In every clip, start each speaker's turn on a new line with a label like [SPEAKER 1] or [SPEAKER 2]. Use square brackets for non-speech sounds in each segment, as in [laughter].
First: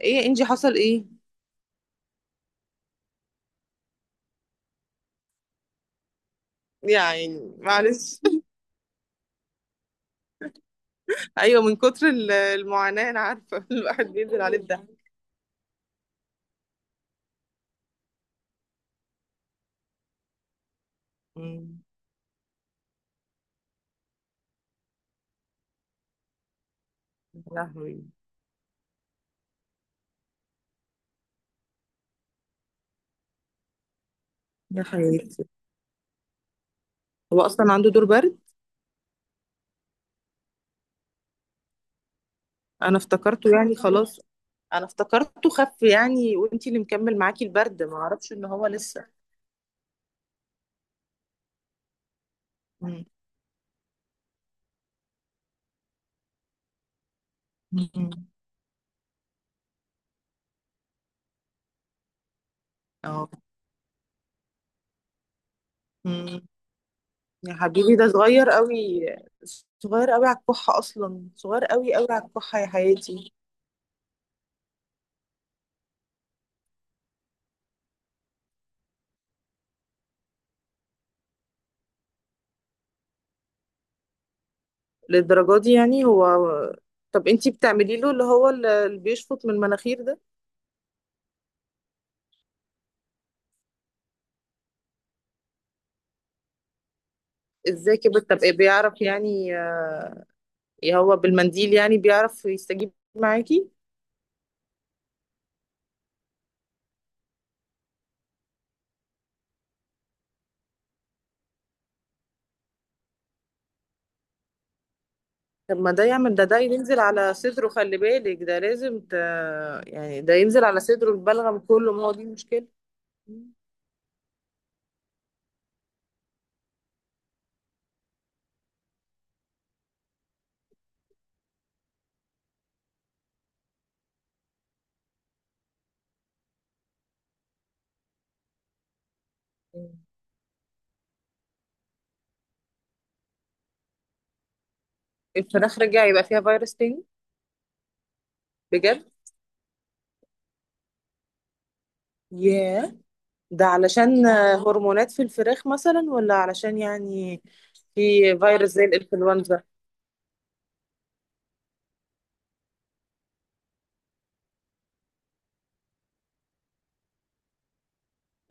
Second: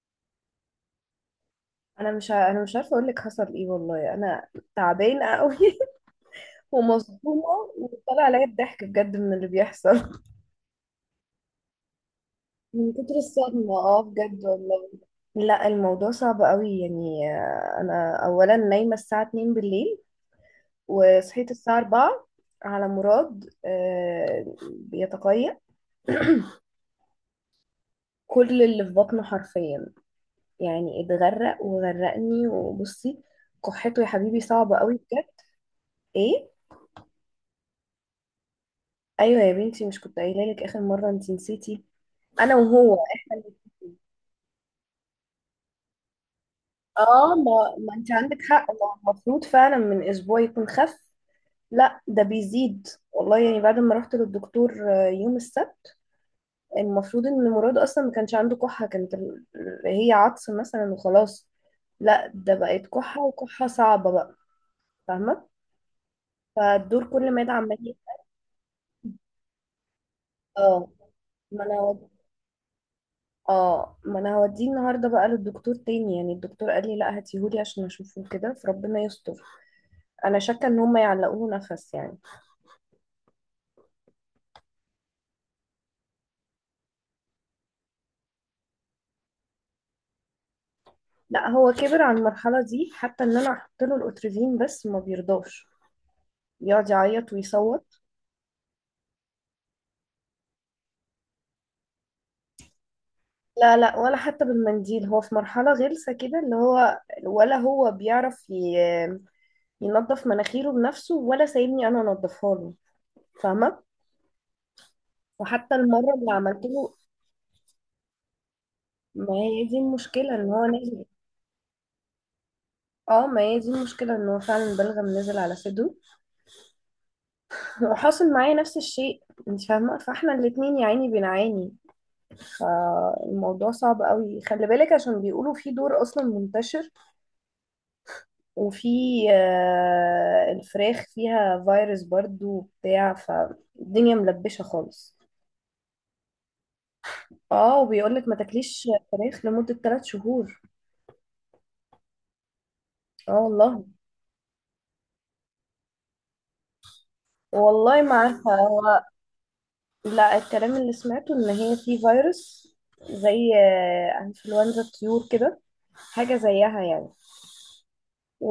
[SPEAKER 1] ايه انجي، حصل ايه؟
[SPEAKER 2] انا مش عارفه اقول لك حصل ايه والله، انا تعبانه قوي. [laughs] ومصدومه.
[SPEAKER 1] يعني معلش.
[SPEAKER 2] وطلع عليا الضحك بجد من اللي بيحصل.
[SPEAKER 1] [laughs] ايوه، من كتر ال-
[SPEAKER 2] من
[SPEAKER 1] المعاناة
[SPEAKER 2] كتر
[SPEAKER 1] انا عارفة. [laughs]
[SPEAKER 2] الصدمه اه،
[SPEAKER 1] الواحد بينزل
[SPEAKER 2] بجد
[SPEAKER 1] عليه الدم.
[SPEAKER 2] والله. لا الموضوع صعب قوي يعني. انا اولا نايمه الساعه 2 بالليل، وصحيت
[SPEAKER 1] يا
[SPEAKER 2] الساعه 4 على مراد. بيتقيأ
[SPEAKER 1] لهوي.
[SPEAKER 2] كل اللي في بطنه حرفيا، يعني اتغرق وغرقني. وبصي كحته يا حبيبي صعبه
[SPEAKER 1] يا
[SPEAKER 2] قوي بجد.
[SPEAKER 1] حياتي،
[SPEAKER 2] ايه.
[SPEAKER 1] هو اصلا عنده دور برد.
[SPEAKER 2] ايوه يا بنتي، مش كنت قايله لك اخر مره؟ انت نسيتي، انا
[SPEAKER 1] انا
[SPEAKER 2] وهو احنا
[SPEAKER 1] افتكرته يعني
[SPEAKER 2] الاتنين.
[SPEAKER 1] خلاص، انا افتكرته خف يعني، وانتي اللي مكمل
[SPEAKER 2] اه
[SPEAKER 1] معاكي
[SPEAKER 2] ما,
[SPEAKER 1] البرد،
[SPEAKER 2] ما
[SPEAKER 1] ما
[SPEAKER 2] انت
[SPEAKER 1] اعرفش
[SPEAKER 2] عندك
[SPEAKER 1] ان هو
[SPEAKER 2] حق، ما هو
[SPEAKER 1] لسه.
[SPEAKER 2] المفروض فعلا من اسبوع يكون خف. لا ده بيزيد
[SPEAKER 1] مم.
[SPEAKER 2] والله، يعني بعد ما رحت للدكتور يوم السبت. المفروض ان مراد اصلا ما
[SPEAKER 1] مم.
[SPEAKER 2] كانش عنده كحة، هي عطس مثلا وخلاص. لا ده بقت كحة،
[SPEAKER 1] اه.
[SPEAKER 2] وكحة صعبة بقى. فاهمة.
[SPEAKER 1] مم.
[SPEAKER 2] فالدور كل ما
[SPEAKER 1] يا
[SPEAKER 2] يدعم
[SPEAKER 1] حبيبي ده صغير قوي. صغير قوي على الكحة،
[SPEAKER 2] اه
[SPEAKER 1] اصلا
[SPEAKER 2] ما
[SPEAKER 1] صغير
[SPEAKER 2] انا
[SPEAKER 1] قوي قوي
[SPEAKER 2] هود-
[SPEAKER 1] على الكحة يا حياتي.
[SPEAKER 2] اه، ما انا هوديه النهارده بقى للدكتور تاني. يعني الدكتور قال لي لا، هاتيهولي عشان اشوفه كده. فربنا يستر. انا شاكه ان هم يعلقوه نفس يعني.
[SPEAKER 1] للدرجة دي يعني هو؟ طب انتي بتعملي له اللي بيشفط من المناخير ده؟
[SPEAKER 2] لا هو كبر على المرحله دي، حتى ان انا احط له الاتريفين بس ما بيرضاش، يقعد يعيط
[SPEAKER 1] ازاي
[SPEAKER 2] ويصوت.
[SPEAKER 1] كده؟ طب ايه، بيعرف يعني هو بالمنديل يعني بيعرف يستجيب معاكي؟
[SPEAKER 2] لا لا، ولا حتى بالمنديل. هو في مرحله غلسه كده، اللي هو ولا هو ينظف مناخيره بنفسه، ولا سايبني انا انضفها له. فاهمه. وحتى
[SPEAKER 1] طب ما ده
[SPEAKER 2] المره اللي
[SPEAKER 1] يعمل ده
[SPEAKER 2] عملت له.
[SPEAKER 1] ينزل على صدره، خلي بالك ده لازم
[SPEAKER 2] ما هي دي
[SPEAKER 1] يعني
[SPEAKER 2] المشكله،
[SPEAKER 1] ده
[SPEAKER 2] ان هو
[SPEAKER 1] ينزل على
[SPEAKER 2] نازل.
[SPEAKER 1] صدره البلغم كله، ما هو دي المشكلة.
[SPEAKER 2] اه ما هي دي المشكله، ان هو فعلا بلغم نزل على صدره. [laughs] وحاصل معايا نفس الشيء انت فاهمه. فاحنا الاتنين يا عيني بنعاني. الموضوع صعب قوي، خلي بالك، عشان بيقولوا في دور اصلا منتشر. وفي الفراخ فيها فيروس برضو وبتاع، فالدنيا ملبشة خالص.
[SPEAKER 1] الفراخ رجع يبقى فيها فيروس تاني؟
[SPEAKER 2] اه وبيقولك ما تاكليش
[SPEAKER 1] بجد؟
[SPEAKER 2] فراخ لمدة 3 شهور.
[SPEAKER 1] ياه.
[SPEAKER 2] اه
[SPEAKER 1] ده
[SPEAKER 2] والله.
[SPEAKER 1] علشان هرمونات في الفراخ مثلا، ولا علشان يعني
[SPEAKER 2] والله ما
[SPEAKER 1] في
[SPEAKER 2] عارفة
[SPEAKER 1] فيروس زي
[SPEAKER 2] هو.
[SPEAKER 1] الانفلونزا؟
[SPEAKER 2] لا، الكلام اللي سمعته ان هي في فيروس، زي انفلونزا الطيور كده، حاجة زيها يعني.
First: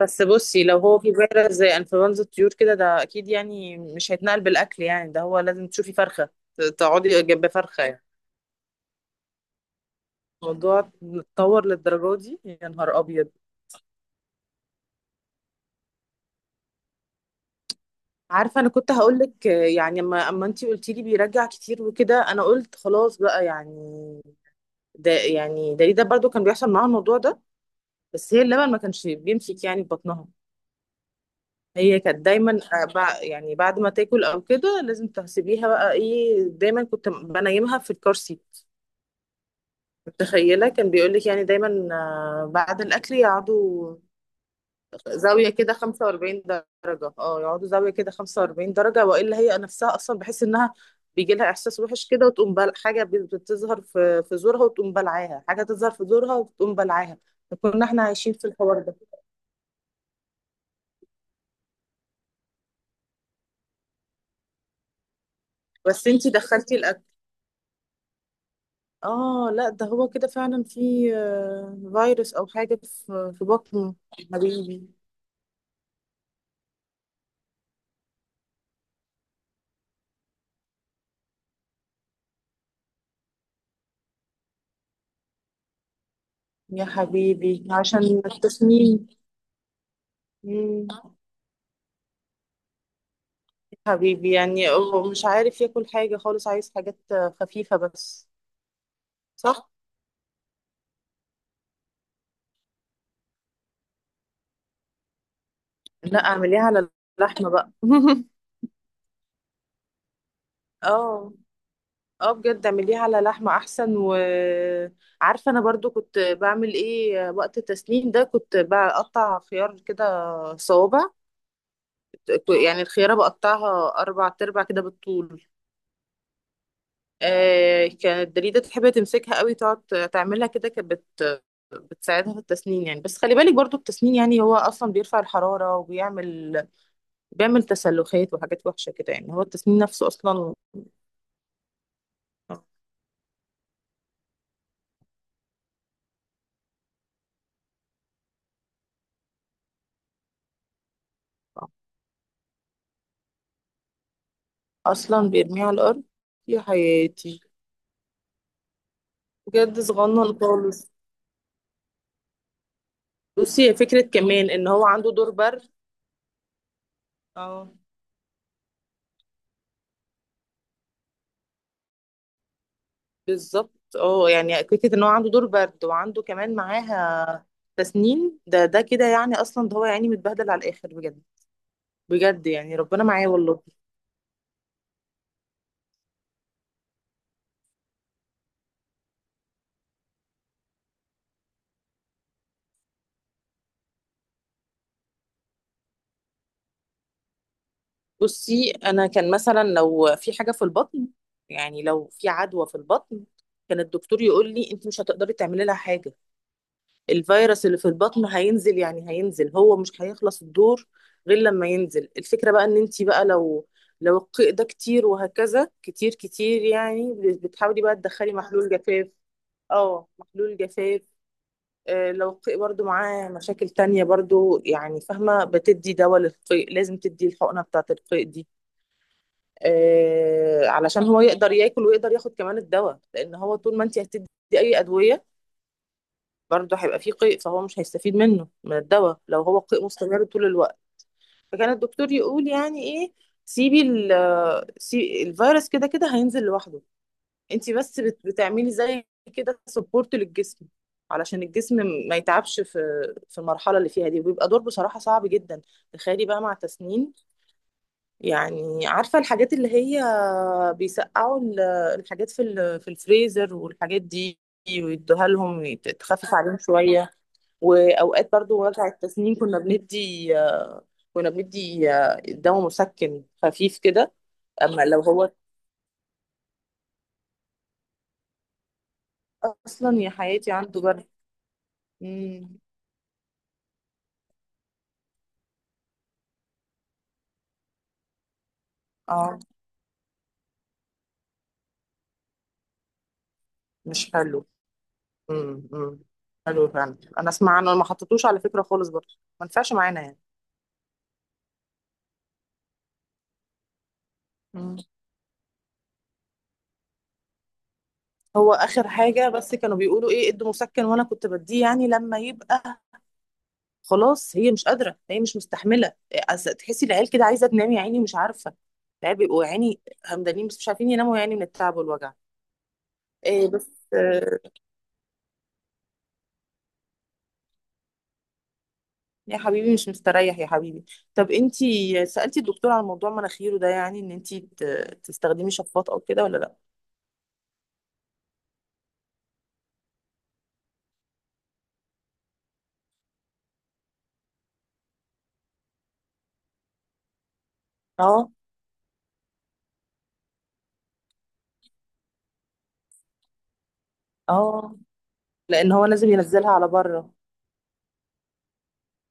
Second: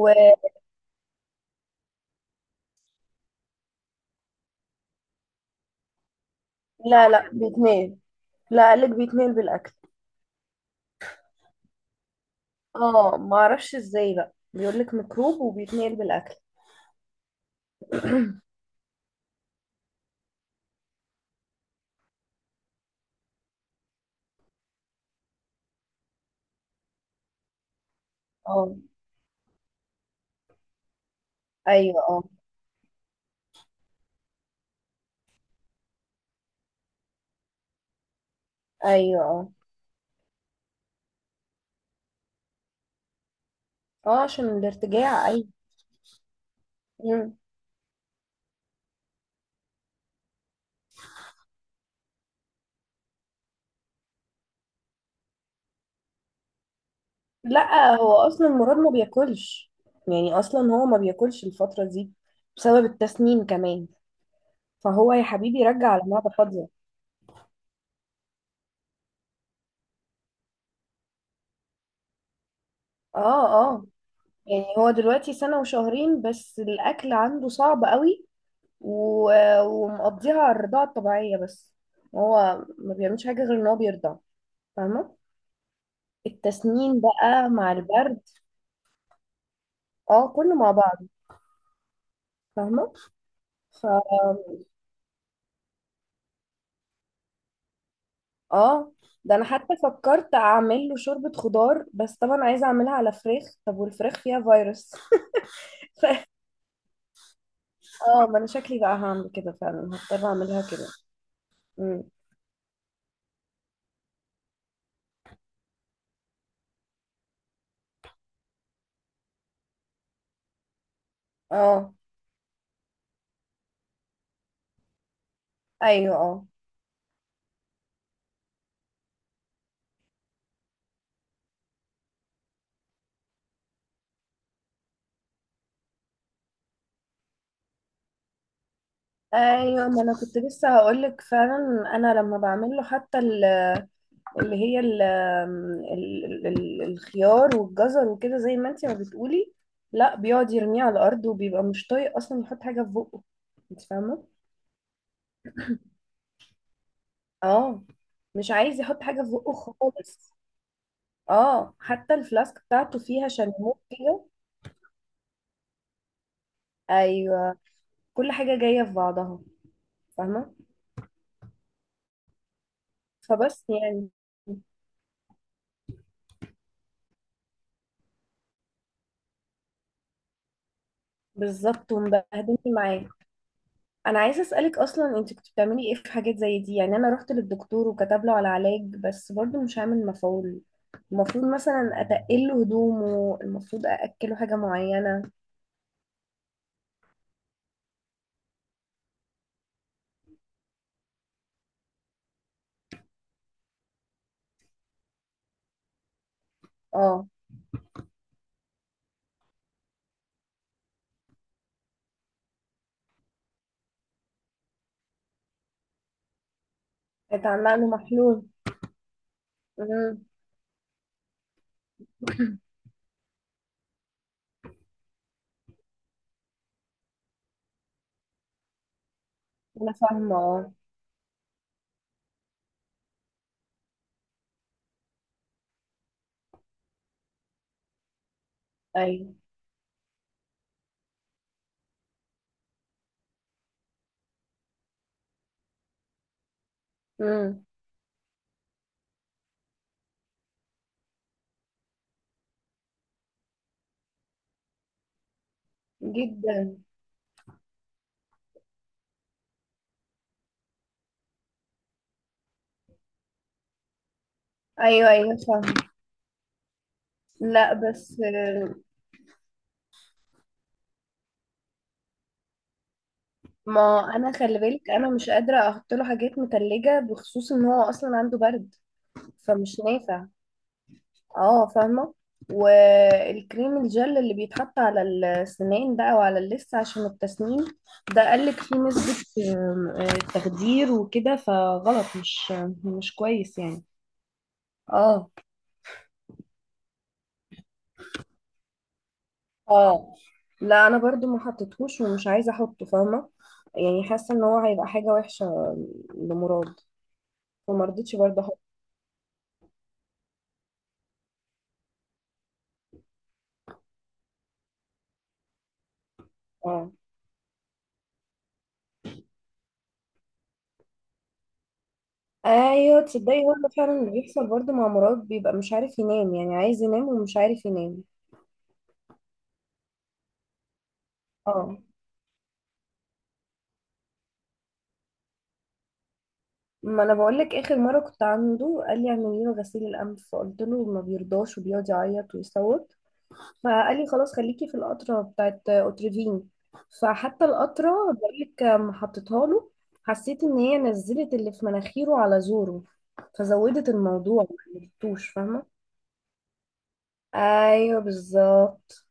[SPEAKER 1] بس بصي، لو هو في فيروس زي انفلونزا الطيور كده، ده اكيد يعني مش هيتنقل بالاكل، يعني ده هو لازم تشوفي فرخه، تقعدي
[SPEAKER 2] لا
[SPEAKER 1] جنب فرخه
[SPEAKER 2] بيتنقل.
[SPEAKER 1] يعني.
[SPEAKER 2] لا قالك بيتنقل بالاكل.
[SPEAKER 1] الموضوع اتطور للدرجه دي؟ يا نهار
[SPEAKER 2] اه
[SPEAKER 1] ابيض.
[SPEAKER 2] ما اعرفش ازاي بقى، بيقول لك ميكروب وبيتنقل بالاكل.
[SPEAKER 1] عارفه انا كنت هقول لك يعني، اما انتي قلتي لي بيرجع كتير وكده، انا قلت خلاص بقى يعني. ده يعني ده برضو كان بيحصل معاها الموضوع ده، بس هي اللبن
[SPEAKER 2] اه.
[SPEAKER 1] ما كانش بيمسك يعني في بطنها.
[SPEAKER 2] ايوه
[SPEAKER 1] هي كانت
[SPEAKER 2] اه.
[SPEAKER 1] دايما يعني بعد ما تاكل او كده لازم تحسبيها، بقى ايه، دايما كنت بنيمها في الكرسي.
[SPEAKER 2] ايوه اه.
[SPEAKER 1] متخيلة، كان بيقولك يعني دايما بعد الأكل يقعدوا
[SPEAKER 2] اه عشان الارتجاع، ايوه.
[SPEAKER 1] زاوية كده 45 درجة،
[SPEAKER 2] مم.
[SPEAKER 1] اه، يقعدوا زاوية كده 45 درجة، وإلا هي نفسها أصلا بحس إنها بيجي لها إحساس وحش كده، وتقوم حاجة بتظهر في زورها وتقوم بلعاها، حاجة تظهر في زورها وتقوم بلعاها. كنا
[SPEAKER 2] لا
[SPEAKER 1] احنا
[SPEAKER 2] هو
[SPEAKER 1] عايشين في
[SPEAKER 2] اصلا مراد
[SPEAKER 1] الحوار
[SPEAKER 2] ما
[SPEAKER 1] ده.
[SPEAKER 2] بياكلش، يعني اصلا هو ما بياكلش الفتره دي بسبب التسنين كمان. فهو يا حبيبي رجع على
[SPEAKER 1] بس
[SPEAKER 2] معده
[SPEAKER 1] انتي
[SPEAKER 2] فاضيه.
[SPEAKER 1] دخلتي الأكل؟ اه لا، ده هو كده فعلا في فيروس أو حاجة في
[SPEAKER 2] اه اه.
[SPEAKER 1] بطنه.
[SPEAKER 2] يعني
[SPEAKER 1] حبيبي.
[SPEAKER 2] هو دلوقتي سنه وشهرين، بس الاكل عنده صعب قوي. و... ومقضيها على الرضاعه الطبيعيه بس، هو ما بيعملش حاجه غير ان هو بيرضع. فاهمه.
[SPEAKER 1] يا
[SPEAKER 2] التسنين بقى
[SPEAKER 1] حبيبي
[SPEAKER 2] مع البرد.
[SPEAKER 1] عشان التسمين.
[SPEAKER 2] اه كله مع
[SPEAKER 1] مم.
[SPEAKER 2] بعض. فاهمة. ف
[SPEAKER 1] حبيبي يعني هو مش عارف ياكل حاجة خالص، عايز حاجات خفيفة بس.
[SPEAKER 2] اه ده انا
[SPEAKER 1] صح؟
[SPEAKER 2] حتى فكرت اعمل له شوربة خضار، بس طبعا عايزة اعملها على فراخ. طب والفراخ فيها فيروس. [laughs] ف...
[SPEAKER 1] لا اعمليها على اللحمة بقى. [laughs]
[SPEAKER 2] اه ما انا شكلي بقى هعمل كده فعلا، هضطر اعملها كده.
[SPEAKER 1] اه.
[SPEAKER 2] مم.
[SPEAKER 1] اه بجد، اعمليها على لحمة احسن. وعارفة انا برضو كنت بعمل ايه وقت التسنين ده؟ كنت بقطع خيار كده صوابع.
[SPEAKER 2] اه.
[SPEAKER 1] يعني الخيارة بقطعها اربع تربع كده بالطول.
[SPEAKER 2] ايوه اه.
[SPEAKER 1] آه، كانت دليدة تحب تمسكها قوي، تقعد تعملها كده، كانت بت بتساعدها في التسنين يعني. بس خلي بالك برضو التسنين يعني هو اصلا بيرفع الحرارة، بيعمل تسلخات وحاجات وحشة كده، يعني هو التسنين
[SPEAKER 2] ايوه، ما
[SPEAKER 1] نفسه
[SPEAKER 2] انا كنت
[SPEAKER 1] اصلا.
[SPEAKER 2] لسه هقولك فعلا. انا لما بعمل له حتى ال، اللي هي الخيار والجزر وكده زي ما انتي ما بتقولي، لا بيقعد يرميه على الارض وبيبقى مش طايق اصلا يحط حاجه في بقه. انت فاهمه.
[SPEAKER 1] اصلا بيرميها على الارض؟ يا حياتي.
[SPEAKER 2] اه. مش عايز يحط حاجه في بقه.
[SPEAKER 1] بجد صغنن
[SPEAKER 2] خالص.
[SPEAKER 1] خالص.
[SPEAKER 2] اه حتى الفلاسك بتاعته فيها
[SPEAKER 1] بصي، هي
[SPEAKER 2] شاليمو
[SPEAKER 1] فكرة
[SPEAKER 2] كده.
[SPEAKER 1] كمان ان هو عنده دور برد.
[SPEAKER 2] ايوه.
[SPEAKER 1] اه.
[SPEAKER 2] كل حاجه جايه في بعضها، فاهمه. فبس
[SPEAKER 1] بالظبط،
[SPEAKER 2] يعني.
[SPEAKER 1] اه، يعني فكرة ان هو عنده دور برد وعنده كمان معاها تسنين، ده ده كده يعني اصلا، ده هو يعني متبهدل على الاخر بجد.
[SPEAKER 2] بالظبط،
[SPEAKER 1] بجد
[SPEAKER 2] ومبهدلني
[SPEAKER 1] يعني ربنا
[SPEAKER 2] معاه.
[SPEAKER 1] معايا والله.
[SPEAKER 2] انا عايزه اسالك اصلا، انت كنت بتعملي ايه في حاجات زي دي؟ يعني انا رحت للدكتور وكتب له على علاج بس برضو مش عامل مفعول. المفروض مثلا اتقل له هدومه؟ المفروض ااكله حاجه معينه؟
[SPEAKER 1] بصي انا، كان مثلا لو في حاجه في البطن، يعني لو في عدوى في البطن، كان الدكتور يقول لي انت مش هتقدري تعملي لها حاجه.
[SPEAKER 2] اه.
[SPEAKER 1] الفيروس اللي في البطن هينزل، يعني هينزل، هو مش هيخلص الدور غير لما ينزل. الفكره بقى ان انت بقى، لو القيء ده كتير وهكذا، كتير كتير يعني،
[SPEAKER 2] اتعمل
[SPEAKER 1] بتحاولي
[SPEAKER 2] له
[SPEAKER 1] بقى تدخلي
[SPEAKER 2] محلول.
[SPEAKER 1] محلول جفاف. اه،
[SPEAKER 2] امم.
[SPEAKER 1] محلول جفاف. آه، لو القيء برضو معاه مشاكل تانية برضو يعني، فاهمة، بتدي دواء للقيء، لازم تدي الحقنة بتاعة القيء دي،
[SPEAKER 2] انا فاهمه اه.
[SPEAKER 1] علشان هو يقدر ياكل ويقدر ياخد كمان الدواء، لأن هو طول ما انت هتدي أي أدوية برضو هيبقى فيه قيء، فهو مش هيستفيد منه، من الدواء،
[SPEAKER 2] ايوه.
[SPEAKER 1] لو هو قيء مستمر طول الوقت. فكان الدكتور يقول يعني إيه، سيبي الفيروس كده كده هينزل لوحده.
[SPEAKER 2] امم.
[SPEAKER 1] انت بس بتعملي زي كده سبورت للجسم، علشان الجسم ما يتعبش في المرحله اللي فيها دي. وبيبقى دور بصراحه صعب جدا، تخيلي بقى مع
[SPEAKER 2] جدا.
[SPEAKER 1] تسنين. يعني عارفه الحاجات اللي هي بيسقعوا الحاجات في الفريزر والحاجات دي،
[SPEAKER 2] ايوه
[SPEAKER 1] ويدوها
[SPEAKER 2] ايوه
[SPEAKER 1] لهم،
[SPEAKER 2] فاهمه.
[SPEAKER 1] تخفف عليهم شويه.
[SPEAKER 2] لا بس
[SPEAKER 1] واوقات برضو وجع التسنين كنا بندي دواء مسكن خفيف
[SPEAKER 2] ما
[SPEAKER 1] كده.
[SPEAKER 2] انا خلي
[SPEAKER 1] اما
[SPEAKER 2] بالك،
[SPEAKER 1] لو
[SPEAKER 2] انا مش
[SPEAKER 1] هو
[SPEAKER 2] قادره احط له حاجات متلجه بخصوص ان هو اصلا عنده برد، فمش
[SPEAKER 1] اصلا يا
[SPEAKER 2] نافع.
[SPEAKER 1] حياتي عنده جرح.
[SPEAKER 2] اه فاهمة.
[SPEAKER 1] مم.
[SPEAKER 2] والكريم الجل اللي بيتحط على السنان بقى وعلى اللثة عشان التسنين، ده قالك فيه نسبة
[SPEAKER 1] اه
[SPEAKER 2] آم، آه، تخدير وكده، فغلط، مش مش كويس يعني.
[SPEAKER 1] مش حلو.
[SPEAKER 2] اه.
[SPEAKER 1] امم، امم. حلو فعلا، انا اسمع عنه، ما حطيتوش على فكره خالص برضه، ما نفعش معانا
[SPEAKER 2] اه
[SPEAKER 1] يعني.
[SPEAKER 2] لا، انا برضو ما حطيتهوش ومش عايزة احطه. فاهمة. يعني حاسة ان هو
[SPEAKER 1] مم.
[SPEAKER 2] هيبقى حاجة وحشة لمراد. وما رضيتش برضو
[SPEAKER 1] هو
[SPEAKER 2] احطه.
[SPEAKER 1] اخر حاجه بس كانوا بيقولوا ايه، ادوا مسكن، وانا كنت بديه يعني لما يبقى خلاص هي مش قادره، هي مش مستحمله. تحسي
[SPEAKER 2] اه.
[SPEAKER 1] العيال كده عايزه تنام يا عيني، مش عارفه. العيال بيبقوا يا عيني همدانين بس مش عارفين يناموا يعني، من التعب والوجع.
[SPEAKER 2] ايوه تصدقي،
[SPEAKER 1] إيه
[SPEAKER 2] هو ده
[SPEAKER 1] بس
[SPEAKER 2] فعلا اللي بيحصل برضو مع مراد، بيبقى مش عارف ينام، يعني عايز ينام ومش عارف ينام.
[SPEAKER 1] يا حبيبي مش مستريح يا حبيبي. طب
[SPEAKER 2] اه
[SPEAKER 1] انتي سألتي الدكتور على موضوع مناخيره ده؟ يعني ان انتي تستخدمي شفاط او كده، ولا لا؟
[SPEAKER 2] ما انا بقول لك، اخر مره كنت عنده قال لي اعملي له غسيل الانف، فقلت له ما بيرضاش وبيقعد يعيط ويصوت، فقال لي خلاص خليكي في القطره بتاعت اوتريفين. فحتى القطره
[SPEAKER 1] اه
[SPEAKER 2] بقول لك ما حطيتها له، حسيت ان هي نزلت اللي في مناخيره على زوره، فزودت الموضوع، ما
[SPEAKER 1] اه.
[SPEAKER 2] عملتوش فاهمه.
[SPEAKER 1] لان هو لازم ينزلها على بره.
[SPEAKER 2] ايوه بالظبط.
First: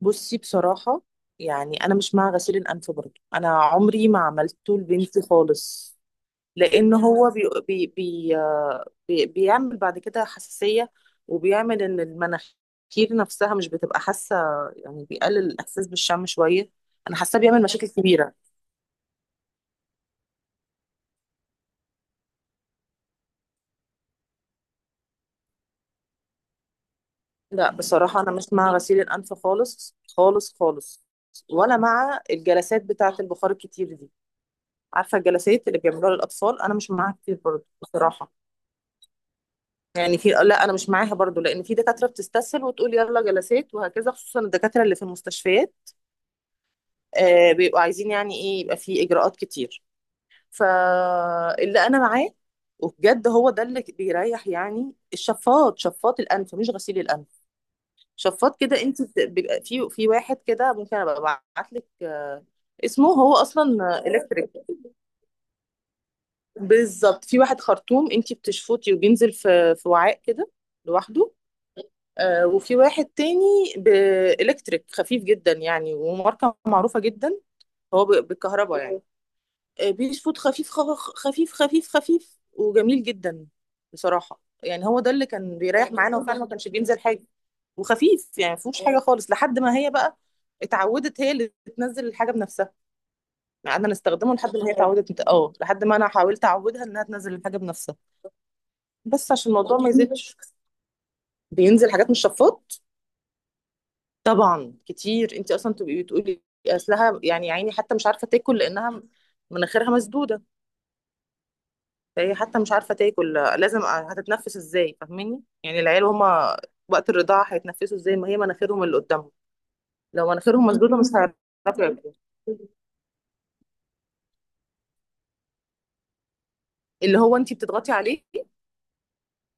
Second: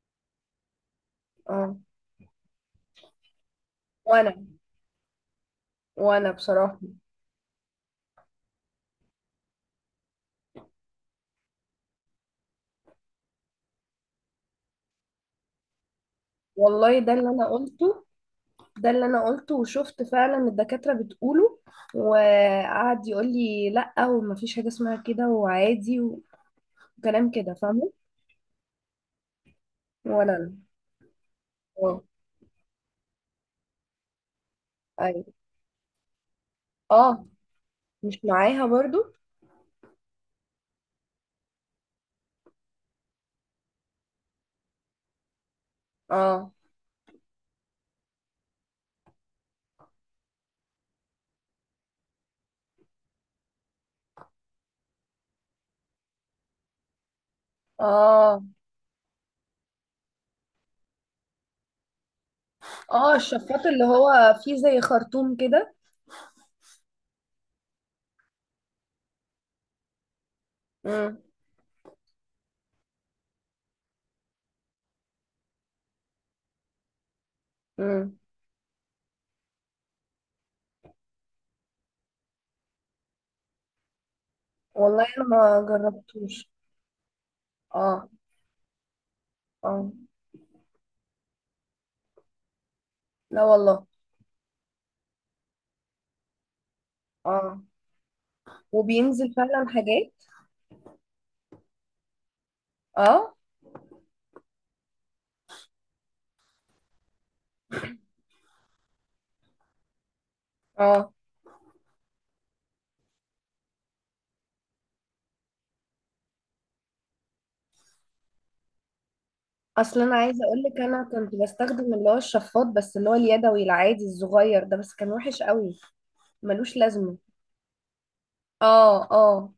[SPEAKER 1] بصي بصراحه،
[SPEAKER 2] اه.
[SPEAKER 1] يعني انا مش مع غسيل الانف برضه، انا عمري ما
[SPEAKER 2] وانا،
[SPEAKER 1] عملته لبنتي خالص.
[SPEAKER 2] وانا بصراحه.
[SPEAKER 1] لان هو بي بي بي آه، بي بيعمل بعد كده حساسيه، وبيعمل ان المناخير نفسها مش بتبقى حاسه، يعني بيقلل الاحساس بالشم شويه.
[SPEAKER 2] والله ده
[SPEAKER 1] انا
[SPEAKER 2] اللي
[SPEAKER 1] حاسه
[SPEAKER 2] انا
[SPEAKER 1] بيعمل مشاكل
[SPEAKER 2] قلته.
[SPEAKER 1] كبيره.
[SPEAKER 2] ده اللي انا قلته وشفت فعلا الدكاترة بتقوله، وقعد يقول لي لا ومفيش حاجة اسمها كده وعادي وكلام كده
[SPEAKER 1] لا
[SPEAKER 2] فاهمه.
[SPEAKER 1] بصراحه انا مش مع غسيل الانف خالص
[SPEAKER 2] ولا
[SPEAKER 1] خالص
[SPEAKER 2] انا.
[SPEAKER 1] خالص، ولا
[SPEAKER 2] اه.
[SPEAKER 1] مع الجلسات بتاعه البخار الكتير دي. عارفه
[SPEAKER 2] ايوه.
[SPEAKER 1] الجلسات اللي بيعملوها للاطفال؟ انا مش معاها
[SPEAKER 2] اه.
[SPEAKER 1] كتير برضه
[SPEAKER 2] مش
[SPEAKER 1] بصراحه.
[SPEAKER 2] معاها برضو.
[SPEAKER 1] يعني في، لا، انا مش معاها برضه، لان في دكاتره بتستسهل وتقول يلا جلسات وهكذا، خصوصا الدكاتره اللي في المستشفيات،
[SPEAKER 2] اه.
[SPEAKER 1] آه، بيبقوا عايزين يعني ايه، يبقى في اجراءات كتير. فاللي انا معاه وبجد هو ده اللي بيريح، يعني الشفاط، شفاط الانف، مش غسيل الانف.
[SPEAKER 2] اه.
[SPEAKER 1] شفاط كده، انت بيبقى في واحد كده، ممكن ابقى ابعت لك اسمه.
[SPEAKER 2] اه
[SPEAKER 1] هو
[SPEAKER 2] الشفاط اللي
[SPEAKER 1] اصلا
[SPEAKER 2] هو
[SPEAKER 1] الكتريك.
[SPEAKER 2] فيه زي خرطوم كده.
[SPEAKER 1] بالظبط، في واحد خرطوم انتي بتشفطي وبينزل في وعاء كده
[SPEAKER 2] امم.
[SPEAKER 1] لوحده. آه، وفي واحد تاني بإلكتريك خفيف جدا يعني، وماركة معروفة جدا. هو
[SPEAKER 2] امم.
[SPEAKER 1] بالكهرباء يعني، آه بيشفط خفيف، خفيف خفيف خفيف، وجميل جدا بصراحة. يعني هو
[SPEAKER 2] والله
[SPEAKER 1] ده
[SPEAKER 2] انا
[SPEAKER 1] اللي كان
[SPEAKER 2] ما
[SPEAKER 1] بيريح معانا، وفعلا ما
[SPEAKER 2] جربتوش.
[SPEAKER 1] كانش بينزل حاجة،
[SPEAKER 2] اه.
[SPEAKER 1] وخفيف يعني ما فيهوش حاجة خالص، لحد ما هي
[SPEAKER 2] اه.
[SPEAKER 1] بقى اتعودت هي اللي تنزل الحاجة بنفسها.
[SPEAKER 2] لا والله.
[SPEAKER 1] قعدنا نستخدمه لحد ما هي اتعودت، اه، لحد ما انا حاولت اعودها انها تنزل الحاجة
[SPEAKER 2] اه
[SPEAKER 1] بنفسها،
[SPEAKER 2] وبينزل
[SPEAKER 1] بس عشان
[SPEAKER 2] فعلا
[SPEAKER 1] الموضوع ما
[SPEAKER 2] حاجات.
[SPEAKER 1] يزيدش. بينزل حاجات من الشفاط
[SPEAKER 2] اه.
[SPEAKER 1] طبعا كتير. انت اصلا تبقي بتقولي اصلها يعني يا عيني حتى مش عارفه تاكل، لانها مناخيرها مسدوده،
[SPEAKER 2] اه.
[SPEAKER 1] فهي حتى مش عارفه تاكل، لازم هتتنفس ازاي، فاهماني يعني؟ العيال هما وقت الرضاعه هيتنفسوا ازاي، ما هي مناخيرهم اللي قدامهم،
[SPEAKER 2] اصل انا
[SPEAKER 1] لو
[SPEAKER 2] عايزه اقول
[SPEAKER 1] مناخيرهم
[SPEAKER 2] لك،
[SPEAKER 1] مسدوده
[SPEAKER 2] انا
[SPEAKER 1] مش
[SPEAKER 2] كنت
[SPEAKER 1] هيعرفوا
[SPEAKER 2] بستخدم اللي
[SPEAKER 1] ياكلوا.
[SPEAKER 2] هو الشفاط بس اللي هو اليدوي العادي الصغير ده، بس كان وحش قوي، ملوش لازمه.
[SPEAKER 1] اللي هو انت بتضغطي عليه؟
[SPEAKER 2] اه. اه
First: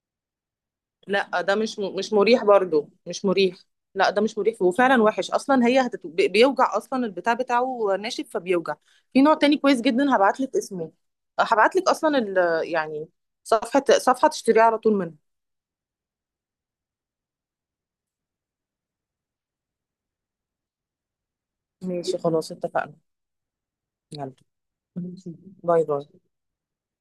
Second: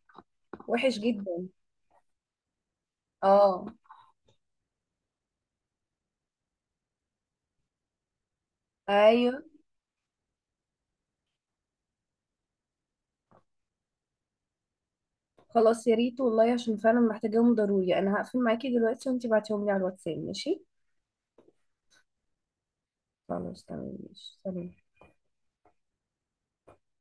[SPEAKER 2] وحش
[SPEAKER 1] لا
[SPEAKER 2] جدا.
[SPEAKER 1] ده مش مريح برضو، مش مريح.
[SPEAKER 2] اه.
[SPEAKER 1] لا ده مش مريح، وفعلا وحش اصلا. هي بيوجع اصلا، البتاع بتاعه ناشف فبيوجع. في
[SPEAKER 2] ايوه.
[SPEAKER 1] نوع تاني كويس جدا، هبعت لك اسمه، هبعت لك اصلا يعني صفحة، صفحة تشتريها على طول منها.
[SPEAKER 2] خلاص يا ريت والله، عشان فعلا محتاجاهم ضروري. انا هقفل معاكي دلوقتي وانتي بعتيهم لي على الواتساب، ماشي.
[SPEAKER 1] ماشي خلاص اتفقنا.
[SPEAKER 2] خلاص تمام
[SPEAKER 1] يلا.
[SPEAKER 2] ماشي، سلام.
[SPEAKER 1] ماشي. باي باي.